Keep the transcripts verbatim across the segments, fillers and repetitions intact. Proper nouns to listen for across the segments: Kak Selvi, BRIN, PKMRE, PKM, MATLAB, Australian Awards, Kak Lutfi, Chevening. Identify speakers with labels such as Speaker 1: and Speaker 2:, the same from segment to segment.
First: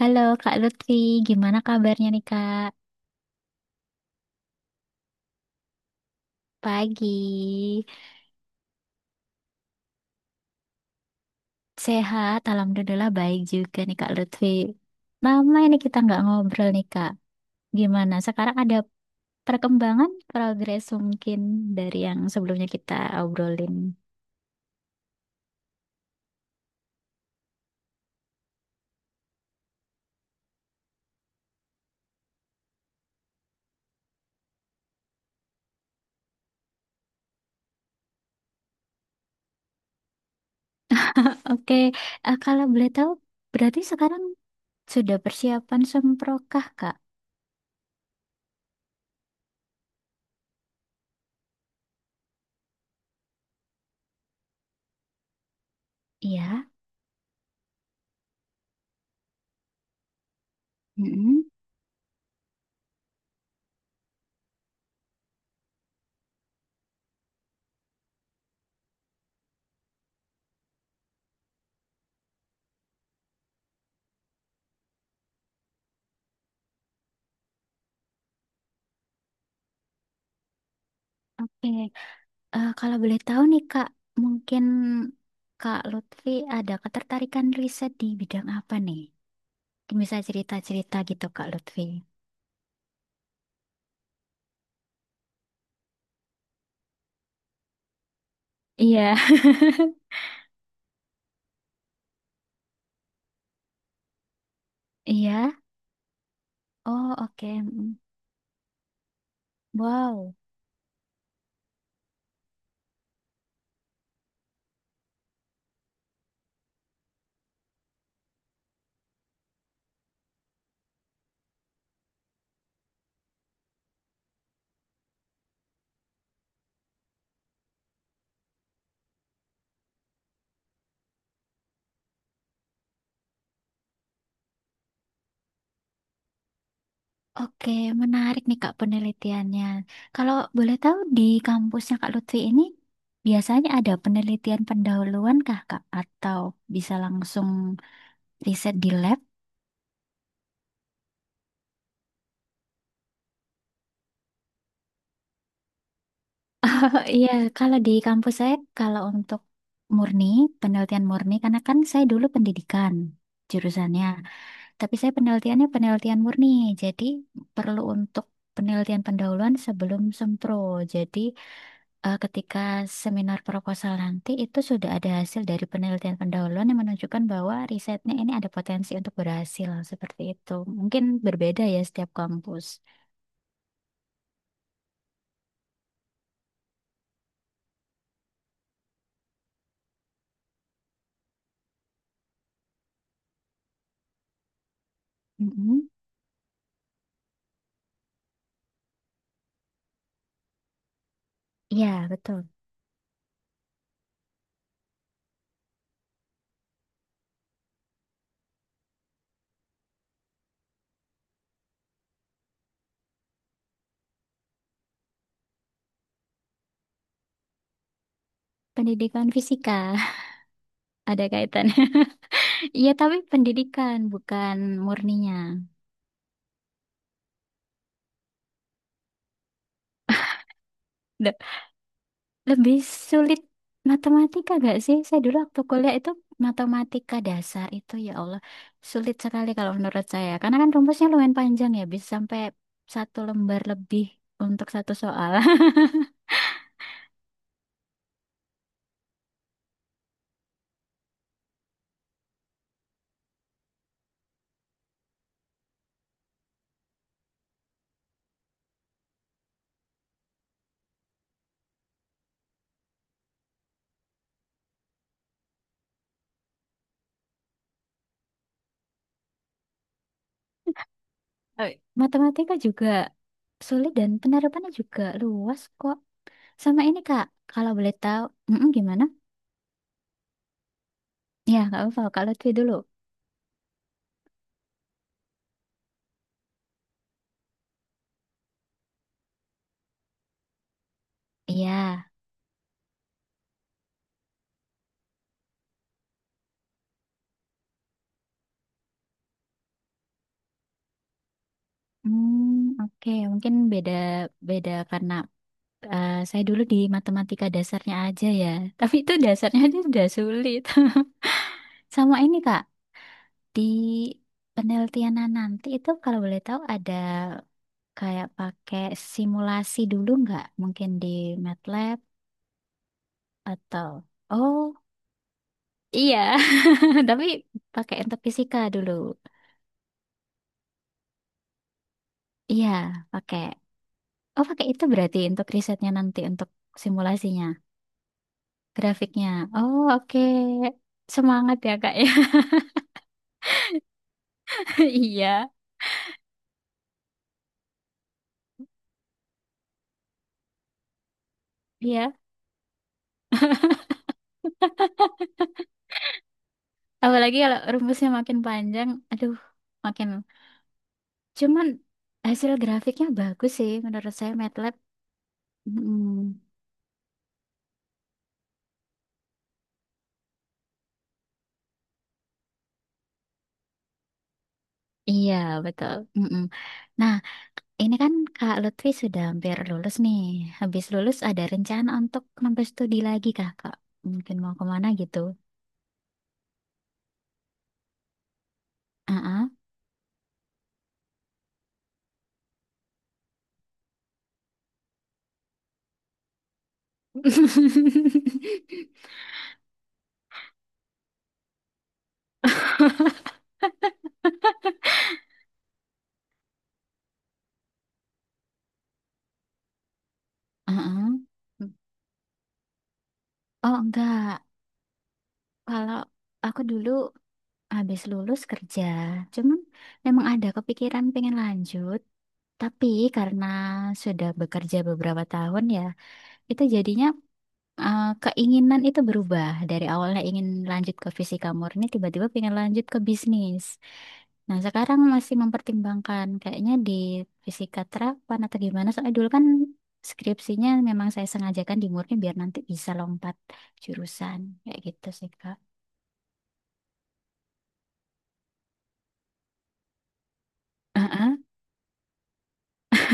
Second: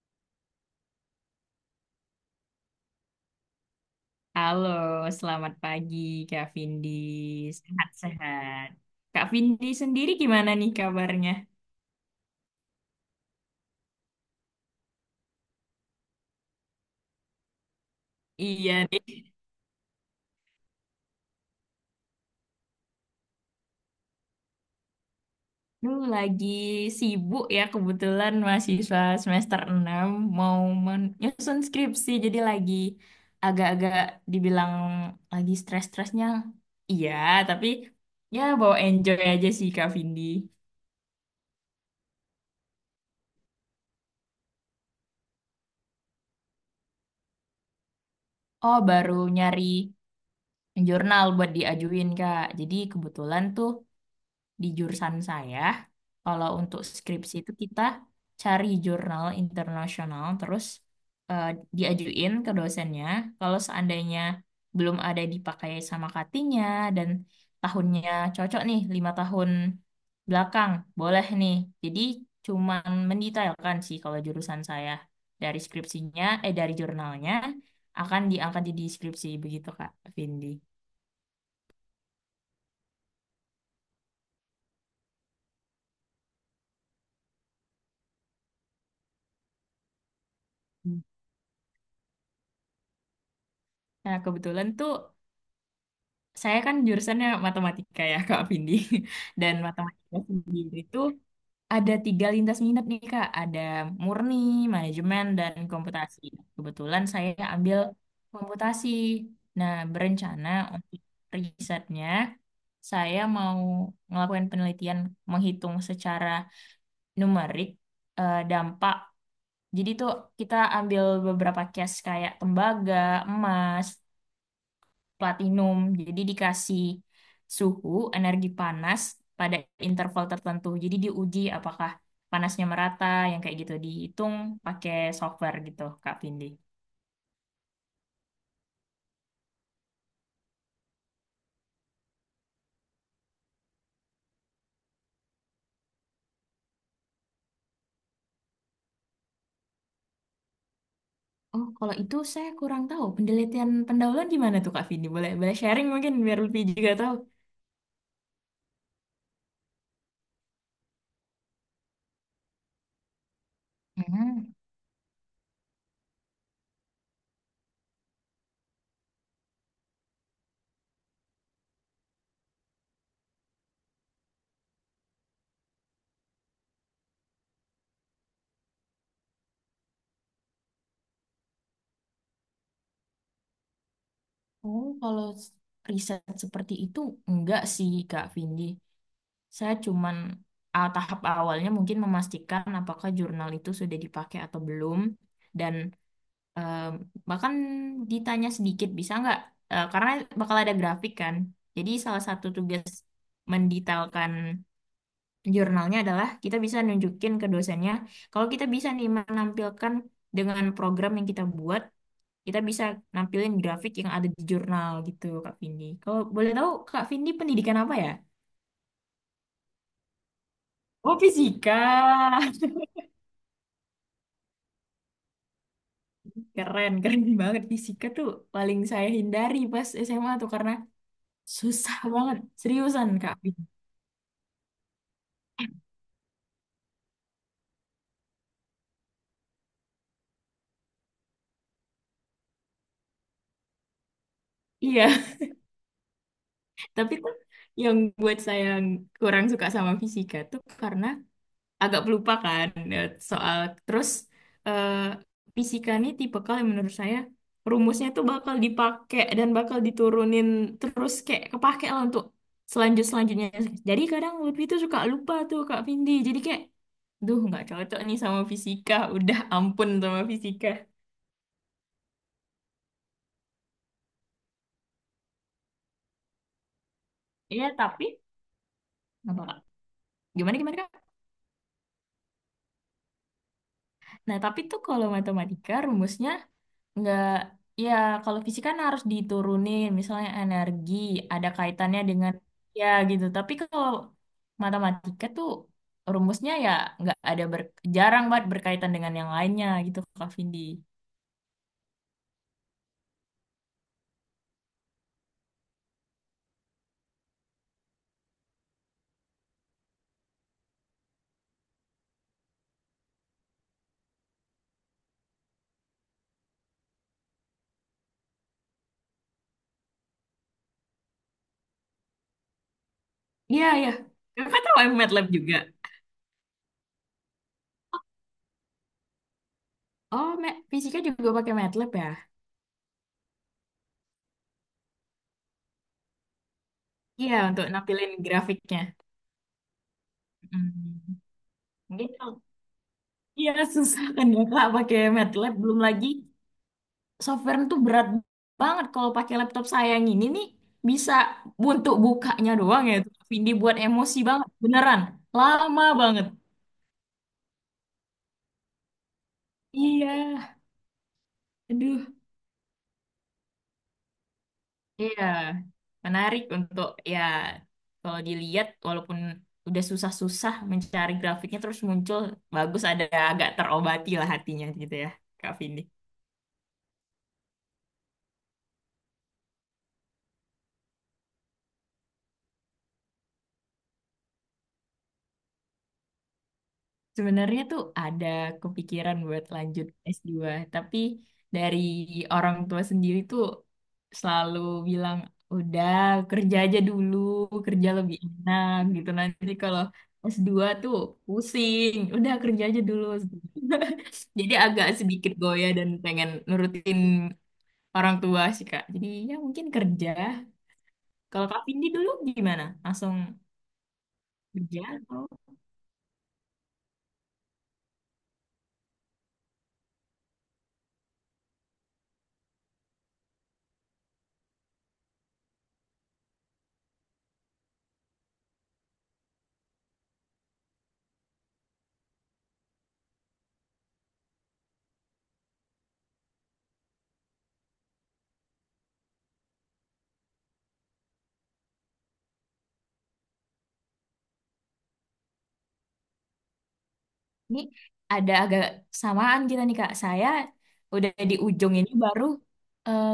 Speaker 1: Halo Kak Lutfi, gimana kabarnya nih Kak?
Speaker 2: Halo, selamat pagi Kak Vindi.
Speaker 1: Pagi,
Speaker 2: Sehat-sehat. Kak Vindi sendiri gimana nih kabarnya?
Speaker 1: sehat, alhamdulillah baik juga nih Kak Lutfi. Lama ini kita nggak ngobrol nih Kak. Gimana? Sekarang
Speaker 2: Iya
Speaker 1: ada
Speaker 2: nih.
Speaker 1: perkembangan, progres mungkin dari yang sebelumnya kita obrolin.
Speaker 2: Lu lagi sibuk ya, kebetulan mahasiswa semester enam mau menyusun skripsi jadi lagi agak-agak dibilang lagi stres-stresnya. Iya, tapi ya bawa enjoy aja sih Kak Vindi.
Speaker 1: Oke, eh, kalau boleh tahu, berarti sekarang sudah persiapan semprokah Kak?
Speaker 2: Oh, baru nyari jurnal buat diajuin, Kak. Jadi kebetulan tuh di jurusan saya, kalau
Speaker 1: Iya.
Speaker 2: untuk skripsi itu kita cari jurnal internasional, terus eh,
Speaker 1: Mm-mm.
Speaker 2: diajuin ke dosennya. Kalau seandainya belum ada dipakai sama cuttingnya dan tahunnya cocok nih, lima tahun belakang, boleh nih. Jadi cuman mendetailkan sih, kalau jurusan saya dari skripsinya, eh dari jurnalnya akan diangkat jadi skripsi begitu Kak Vindi.
Speaker 1: Oke. Eh, kalau boleh tahu nih Kak, mungkin Kak Lutfi ada ketertarikan riset di bidang apa nih? Mungkin bisa cerita-cerita
Speaker 2: Hmm.
Speaker 1: gitu Kak Lutfi.
Speaker 2: Nah, kebetulan tuh saya kan jurusannya matematika ya, Kak Vindi.
Speaker 1: Iya.
Speaker 2: Dan matematika sendiri itu ada tiga lintas minat nih, Kak. Ada murni, manajemen,
Speaker 1: Iya.
Speaker 2: dan komputasi. Kebetulan
Speaker 1: Oh,
Speaker 2: saya
Speaker 1: oke.
Speaker 2: ambil
Speaker 1: Mm.
Speaker 2: komputasi. Nah,
Speaker 1: Wow.
Speaker 2: berencana untuk risetnya, saya mau ngelakuin penelitian menghitung secara numerik eh, dampak. Jadi tuh kita ambil beberapa case kayak tembaga, emas, platinum. Jadi dikasih suhu energi panas pada interval tertentu. Jadi diuji apakah panasnya merata, yang kayak gitu dihitung pakai software gitu Kak Vindi.
Speaker 1: Oke, menarik nih Kak penelitiannya. Kalau boleh tahu di kampusnya Kak Lutfi ini biasanya ada penelitian pendahuluan kah Kak? Atau bisa langsung riset di lab?
Speaker 2: Oh, kalau itu saya kurang tahu. Penelitian pendahuluan gimana tuh Kak Vindi? Boleh boleh sharing mungkin biar lebih juga
Speaker 1: Oh
Speaker 2: tahu.
Speaker 1: iya, kalau di kampus saya, kalau untuk murni, penelitian murni, karena kan saya dulu pendidikan jurusannya,
Speaker 2: Hmm.
Speaker 1: tapi saya penelitiannya penelitian murni, jadi perlu untuk penelitian pendahuluan sebelum sempro. Jadi eh, ketika seminar proposal nanti itu sudah ada hasil dari penelitian pendahuluan yang menunjukkan bahwa risetnya ini ada potensi untuk berhasil, seperti itu. Mungkin berbeda ya setiap kampus.
Speaker 2: Oh, kalau s- riset seperti itu enggak sih Kak Vindi. Saya cuman ah, tahap awalnya mungkin memastikan apakah jurnal itu sudah dipakai atau belum. Dan
Speaker 1: Mm-mm.
Speaker 2: Eh, bahkan ditanya sedikit bisa nggak? Eh, karena bakal ada grafik kan. Jadi
Speaker 1: Iya,
Speaker 2: salah satu
Speaker 1: betul.
Speaker 2: tugas mendetailkan jurnalnya adalah kita bisa nunjukin ke dosennya, kalau kita bisa nih menampilkan dengan program yang kita buat, kita bisa nampilin grafik yang ada di jurnal gitu Kak Vindi. Kalau boleh tahu Kak Vindi pendidikan apa ya?
Speaker 1: Pendidikan fisika
Speaker 2: Oh
Speaker 1: ada kaitannya.
Speaker 2: fisika,
Speaker 1: Iya, tapi pendidikan bukan murninya.
Speaker 2: keren keren banget fisika tuh paling saya hindari pas S M A tuh karena
Speaker 1: Le-
Speaker 2: susah banget
Speaker 1: Lebih
Speaker 2: seriusan Kak.
Speaker 1: sulit matematika gak sih? Saya dulu waktu kuliah itu matematika dasar itu ya Allah sulit sekali kalau menurut saya. Karena kan rumusnya lumayan panjang ya, bisa sampai satu lembar lebih untuk satu
Speaker 2: Iya.
Speaker 1: soal.
Speaker 2: Tapi tuh yang buat saya kurang suka sama fisika tuh karena agak pelupakan ya, soal terus eh, fisika nih tipikal yang menurut saya rumusnya tuh bakal dipakai dan bakal diturunin terus kayak kepake lah untuk selanjut selanjutnya. Jadi kadang Lutfi tuh suka lupa tuh Kak Vindi. Jadi kayak, duh nggak cocok nih sama fisika. Udah ampun sama fisika.
Speaker 1: Eh, Matematika juga sulit dan penerapannya juga luas kok. Sama ini Kak,
Speaker 2: Iya
Speaker 1: kalau boleh
Speaker 2: tapi
Speaker 1: tahu, Mm-mm, gimana?
Speaker 2: apa Kak? Gimana gimana Kak?
Speaker 1: Ya, nggak apa-apa. Kak Lutfi dulu.
Speaker 2: Nah tapi tuh kalau matematika rumusnya, nggak, ya kalau fisika kan harus diturunin, misalnya energi, ada
Speaker 1: Iya.
Speaker 2: kaitannya dengan ya gitu. Tapi kalau matematika tuh rumusnya ya nggak ada ber, jarang banget berkaitan dengan yang lainnya gitu Kak Vindi.
Speaker 1: Hmm, oke. Mungkin beda beda karena eh, saya dulu di matematika dasarnya aja ya. Tapi itu dasarnya aja sudah sulit. Sama ini Kak, di penelitianan nanti itu kalau boleh tahu ada kayak pakai simulasi dulu nggak? Mungkin di MATLAB
Speaker 2: Iya,
Speaker 1: atau
Speaker 2: iya. Kakak
Speaker 1: Oh,
Speaker 2: tahu yang MATLAB juga?
Speaker 1: iya. Tapi pakai untuk fisika dulu.
Speaker 2: Oh, Ma- fisika juga pakai MATLAB ya?
Speaker 1: Iya, pakai. Oh, pakai itu berarti untuk risetnya nanti untuk
Speaker 2: Iya,
Speaker 1: simulasinya.
Speaker 2: untuk nampilin grafiknya.
Speaker 1: Grafiknya. Oh, oke.
Speaker 2: Hmm.
Speaker 1: Semangat ya, Kak ya.
Speaker 2: Gitu. Iya, susah kan ya Kak pakai
Speaker 1: Iya.
Speaker 2: MATLAB, belum lagi software itu berat banget kalau pakai laptop saya yang ini nih, bisa untuk
Speaker 1: Iya.
Speaker 2: bukanya doang ya tapi dibuat emosi banget beneran, lama banget.
Speaker 1: Apalagi kalau rumusnya makin panjang, aduh, makin.
Speaker 2: Iya,
Speaker 1: Cuman
Speaker 2: aduh,
Speaker 1: hasil grafiknya bagus sih menurut saya MATLAB.
Speaker 2: iya,
Speaker 1: Mm.
Speaker 2: menarik untuk, ya kalau dilihat walaupun udah susah-susah mencari grafiknya terus muncul bagus, ada agak terobati lah hatinya gitu ya
Speaker 1: Iya,
Speaker 2: Kak Vindi.
Speaker 1: betul. Mm-mm. Nah, ini kan Kak Lutfi sudah hampir lulus nih. Habis lulus ada rencana untuk nambah studi lagi, Kakak? Mungkin mau kemana gitu.
Speaker 2: Sebenarnya tuh ada kepikiran
Speaker 1: Ah,
Speaker 2: buat
Speaker 1: ah.
Speaker 2: lanjut s dua tapi dari orang tua sendiri tuh selalu bilang, udah kerja aja dulu, kerja lebih enak gitu. Nanti kalau s dua tuh pusing, udah kerja aja dulu. Jadi agak sedikit goyah dan pengen nurutin orang tua sih, Kak. Jadi ya mungkin kerja.
Speaker 1: Ah, ah.
Speaker 2: Kalau Kak Vindi dulu gimana? Langsung
Speaker 1: Oh, enggak.
Speaker 2: kerja?
Speaker 1: Kalau aku dulu habis lulus kerja. Cuman memang ada kepikiran pengen lanjut, tapi karena sudah bekerja beberapa tahun ya, itu jadinya eh, keinginan itu berubah. Dari awalnya ingin lanjut ke fisika murni, tiba-tiba pengen lanjut ke bisnis. Nah, sekarang masih mempertimbangkan kayaknya di fisika terapan atau gimana. Soalnya dulu kan skripsinya memang saya sengajakan di murni biar nanti bisa lompat jurusan. Kayak gitu sih, Kak.
Speaker 2: Ini ada agak samaan kita nih Kak. Saya udah di
Speaker 1: Heeh.
Speaker 2: ujung ini baru eh,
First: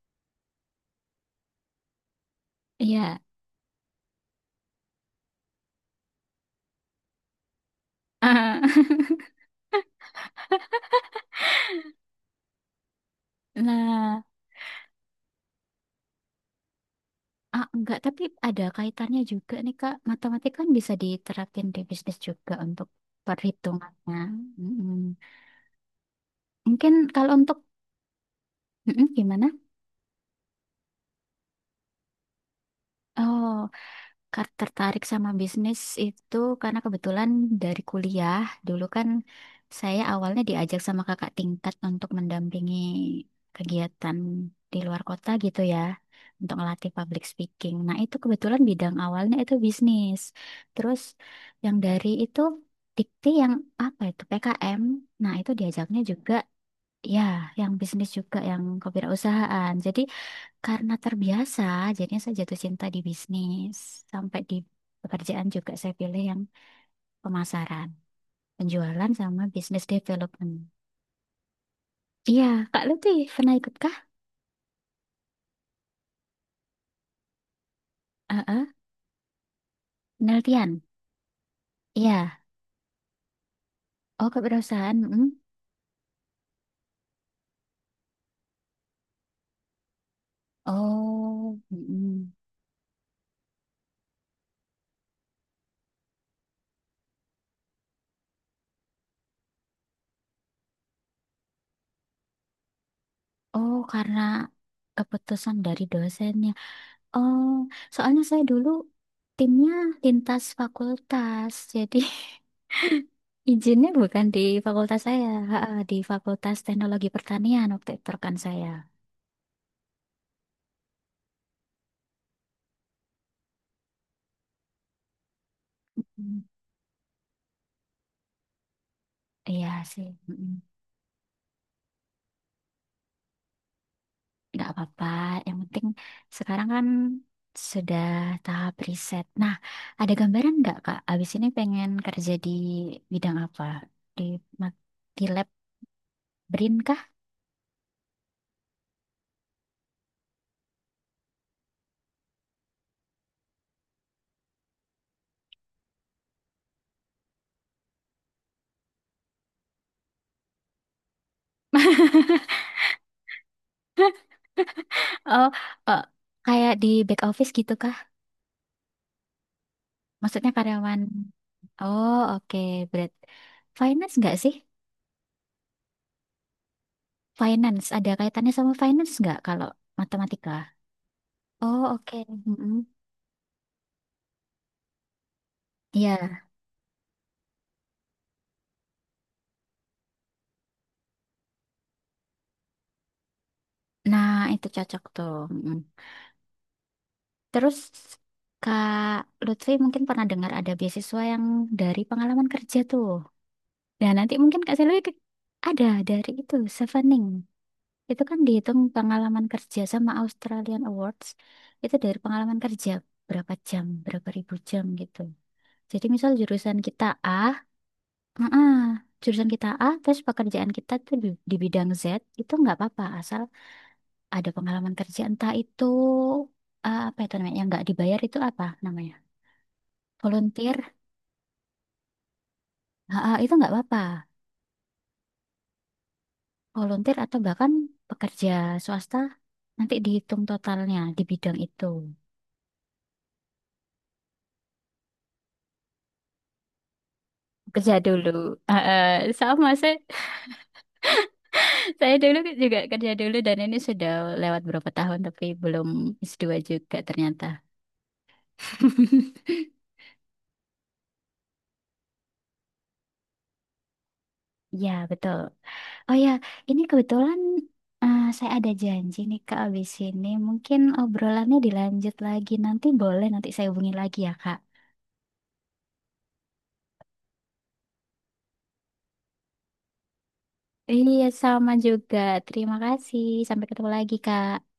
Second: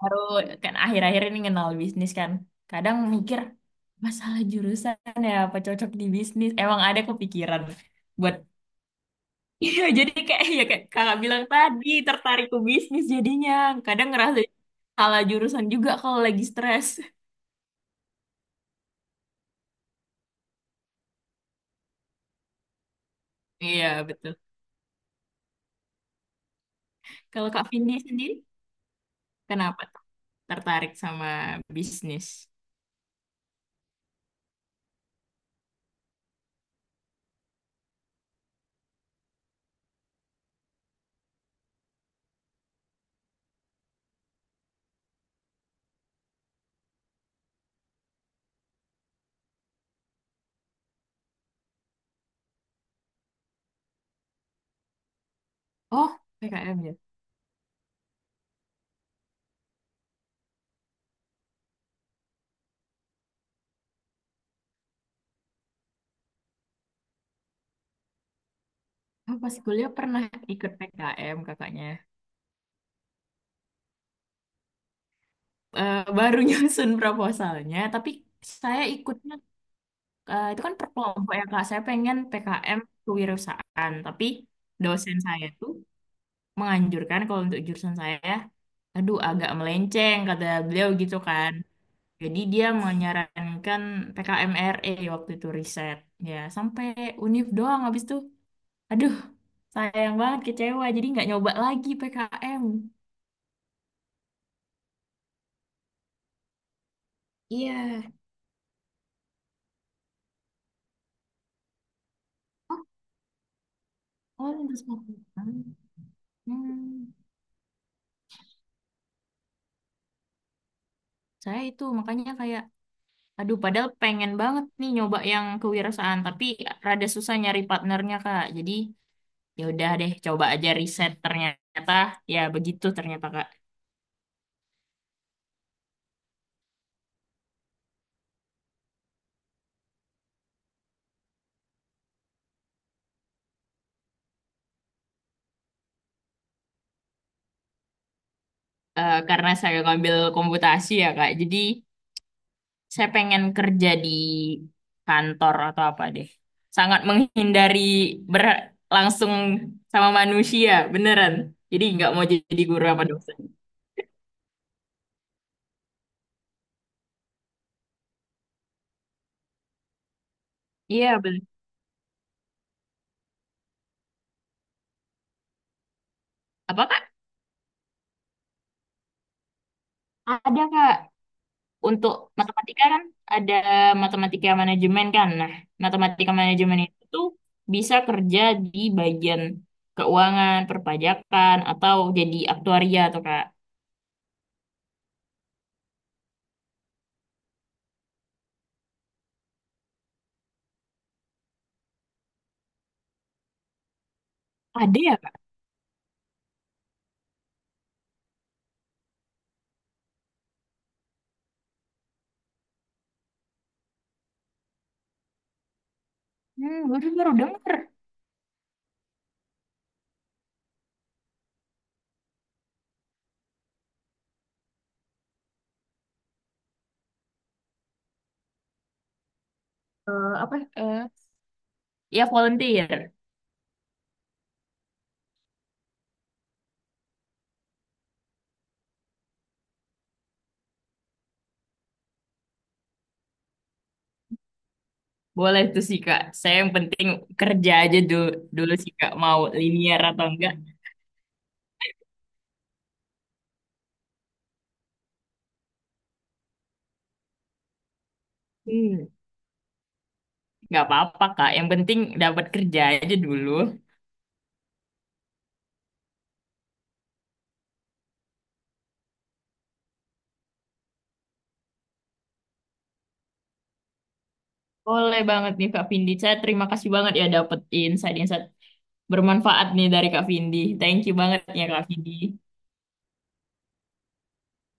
Speaker 2: baru kan akhir-akhir ini kenal bisnis kan. Kadang
Speaker 1: Iya.
Speaker 2: mikir masalah jurusan ya apa cocok di bisnis. Emang ada kepikiran buat iya, jadi kayak ya kayak kakak bilang tadi tertarik ke bisnis jadinya kadang
Speaker 1: Nah,
Speaker 2: ngerasa salah jurusan juga kalau lagi stres.
Speaker 1: ah, enggak, tapi ada kaitannya juga nih, Kak. Matematika kan bisa diterapin di bisnis juga untuk
Speaker 2: Iya
Speaker 1: perhitungannya.
Speaker 2: betul.
Speaker 1: Mm-mm. Mungkin kalau
Speaker 2: Kalau
Speaker 1: untuk
Speaker 2: Kak Vindi sendiri
Speaker 1: Mm-mm, gimana?
Speaker 2: kenapa tertarik sama bisnis?
Speaker 1: Oh. Kar- Tertarik sama bisnis itu karena kebetulan dari kuliah dulu kan saya awalnya diajak sama kakak tingkat untuk mendampingi kegiatan di luar kota gitu ya untuk ngelatih public speaking. Nah itu kebetulan bidang awalnya itu bisnis. Terus yang dari itu dikti yang apa itu P K M. Nah itu diajaknya
Speaker 2: Oh,
Speaker 1: juga
Speaker 2: P K M.
Speaker 1: ya yang bisnis juga yang kewirausahaan. Jadi karena terbiasa, jadinya saya jatuh cinta di bisnis. Sampai di pekerjaan juga saya pilih yang pemasaran, penjualan
Speaker 2: Oh,
Speaker 1: sama
Speaker 2: pas
Speaker 1: business
Speaker 2: kuliah pernah
Speaker 1: development.
Speaker 2: ikut P K M kakaknya.
Speaker 1: Iya, Kak Lutfi pernah ikut kah?
Speaker 2: Eh, baru nyusun proposalnya, tapi
Speaker 1: Heeh,
Speaker 2: saya ikutnya eh, itu kan
Speaker 1: penelitian.
Speaker 2: per kelompok ya kak. Saya pengen
Speaker 1: Iya.
Speaker 2: P K M kewirausahaan, tapi
Speaker 1: Oh, keperusahaan.
Speaker 2: dosen
Speaker 1: Mm.
Speaker 2: saya tuh menganjurkan kalau untuk jurusan saya, aduh agak melenceng kata beliau gitu kan.
Speaker 1: Oh, mm-mm.
Speaker 2: Jadi dia menyarankan P K M R E waktu itu riset. Ya sampai univ doang habis itu, aduh sayang banget kecewa. Jadi nggak nyoba lagi P K M.
Speaker 1: Oh, karena keputusan dari dosennya. Oh,
Speaker 2: Iya.
Speaker 1: soalnya saya dulu timnya lintas fakultas, jadi Izinnya bukan di
Speaker 2: Oh, lintas
Speaker 1: fakultas saya,
Speaker 2: Afrika.
Speaker 1: ha, ha, di Fakultas Teknologi
Speaker 2: Hmm.
Speaker 1: Pertanian waktu itu kan saya.
Speaker 2: Saya itu makanya kayak, aduh padahal pengen banget nih nyoba yang kewirausahaan,
Speaker 1: Hmm.
Speaker 2: tapi rada susah nyari partnernya Kak. Jadi ya
Speaker 1: Iya
Speaker 2: udah
Speaker 1: sih,
Speaker 2: deh, coba
Speaker 1: mm-mm.
Speaker 2: aja riset ternyata ya begitu ternyata Kak.
Speaker 1: Nggak apa-apa. Yang penting sekarang kan sudah tahap riset. Nah, ada gambaran nggak Kak? Abis ini pengen kerja di bidang apa? Di, ma- di lab BRIN kah?
Speaker 2: Eh, karena saya ngambil komputasi ya Kak, jadi saya pengen kerja di kantor atau apa deh. Sangat menghindari ber- langsung sama manusia, beneran. Jadi nggak mau jadi guru apa dosen.
Speaker 1: Oh, oh, kayak di back office gitu kah? Maksudnya karyawan.
Speaker 2: Iya, bener.
Speaker 1: Oh, oke. Berat. Finance nggak sih?
Speaker 2: Apa Kak?
Speaker 1: Finance, ada kaitannya sama finance nggak kalau matematika?
Speaker 2: Ada Kak.
Speaker 1: Oh,
Speaker 2: Untuk
Speaker 1: oke.
Speaker 2: matematika
Speaker 1: Mm-mm.
Speaker 2: kan ada matematika manajemen kan. Nah, matematika
Speaker 1: Iya.
Speaker 2: manajemen itu tuh bisa kerja di bagian keuangan, perpajakan, atau jadi aktuaria atau kak.
Speaker 1: Nah, itu cocok tuh. Mm-mm. Terus, Kak Lutfi mungkin pernah dengar ada beasiswa yang dari pengalaman kerja tuh. Nah, nanti mungkin Kak Selvi
Speaker 2: Ada ya
Speaker 1: ke-
Speaker 2: kak?
Speaker 1: ada dari itu, Chevening. Itu kan dihitung pengalaman kerja sama Australian Awards. Itu dari pengalaman kerja, berapa jam, berapa ribu jam gitu. Jadi misal jurusan
Speaker 2: Hmm,
Speaker 1: kita
Speaker 2: baru baru
Speaker 1: A,
Speaker 2: dengar.
Speaker 1: Heeh. Jurusan kita A, terus pekerjaan kita tuh di, di bidang Z, itu nggak apa-apa, asal ada pengalaman kerja entah itu eh, apa itu namanya, yang nggak dibayar itu apa namanya,
Speaker 2: Eh, apa?
Speaker 1: volunteer,
Speaker 2: eh, ya volunteer.
Speaker 1: Heeh, itu nggak apa-apa, volunteer atau bahkan pekerja swasta nanti dihitung totalnya di bidang itu.
Speaker 2: Boleh tuh sih kak. Saya yang penting kerja
Speaker 1: Kerja
Speaker 2: aja dulu,
Speaker 1: dulu,
Speaker 2: dulu sih kak.
Speaker 1: Heeh,
Speaker 2: Mau
Speaker 1: sama saya,
Speaker 2: linear atau enggak.
Speaker 1: saya dulu juga kerja dulu dan ini sudah lewat berapa tahun tapi belum es dua juga ternyata.
Speaker 2: Hmm, nggak apa-apa kak. Yang penting dapat kerja aja dulu.
Speaker 1: Ya, betul. Oh ya, ini kebetulan eh, saya ada janji nih Kak abis ini. Mungkin obrolannya dilanjut lagi nanti boleh nanti saya hubungi lagi ya Kak.
Speaker 2: Boleh banget nih Kak Vindi. Saya terima kasih banget ya dapat insight-insight bermanfaat nih dari Kak Vindi. Thank you
Speaker 1: Iya,
Speaker 2: banget ya
Speaker 1: sama
Speaker 2: Kak Vindi.
Speaker 1: juga. Terima kasih. Sampai ketemu lagi Kak.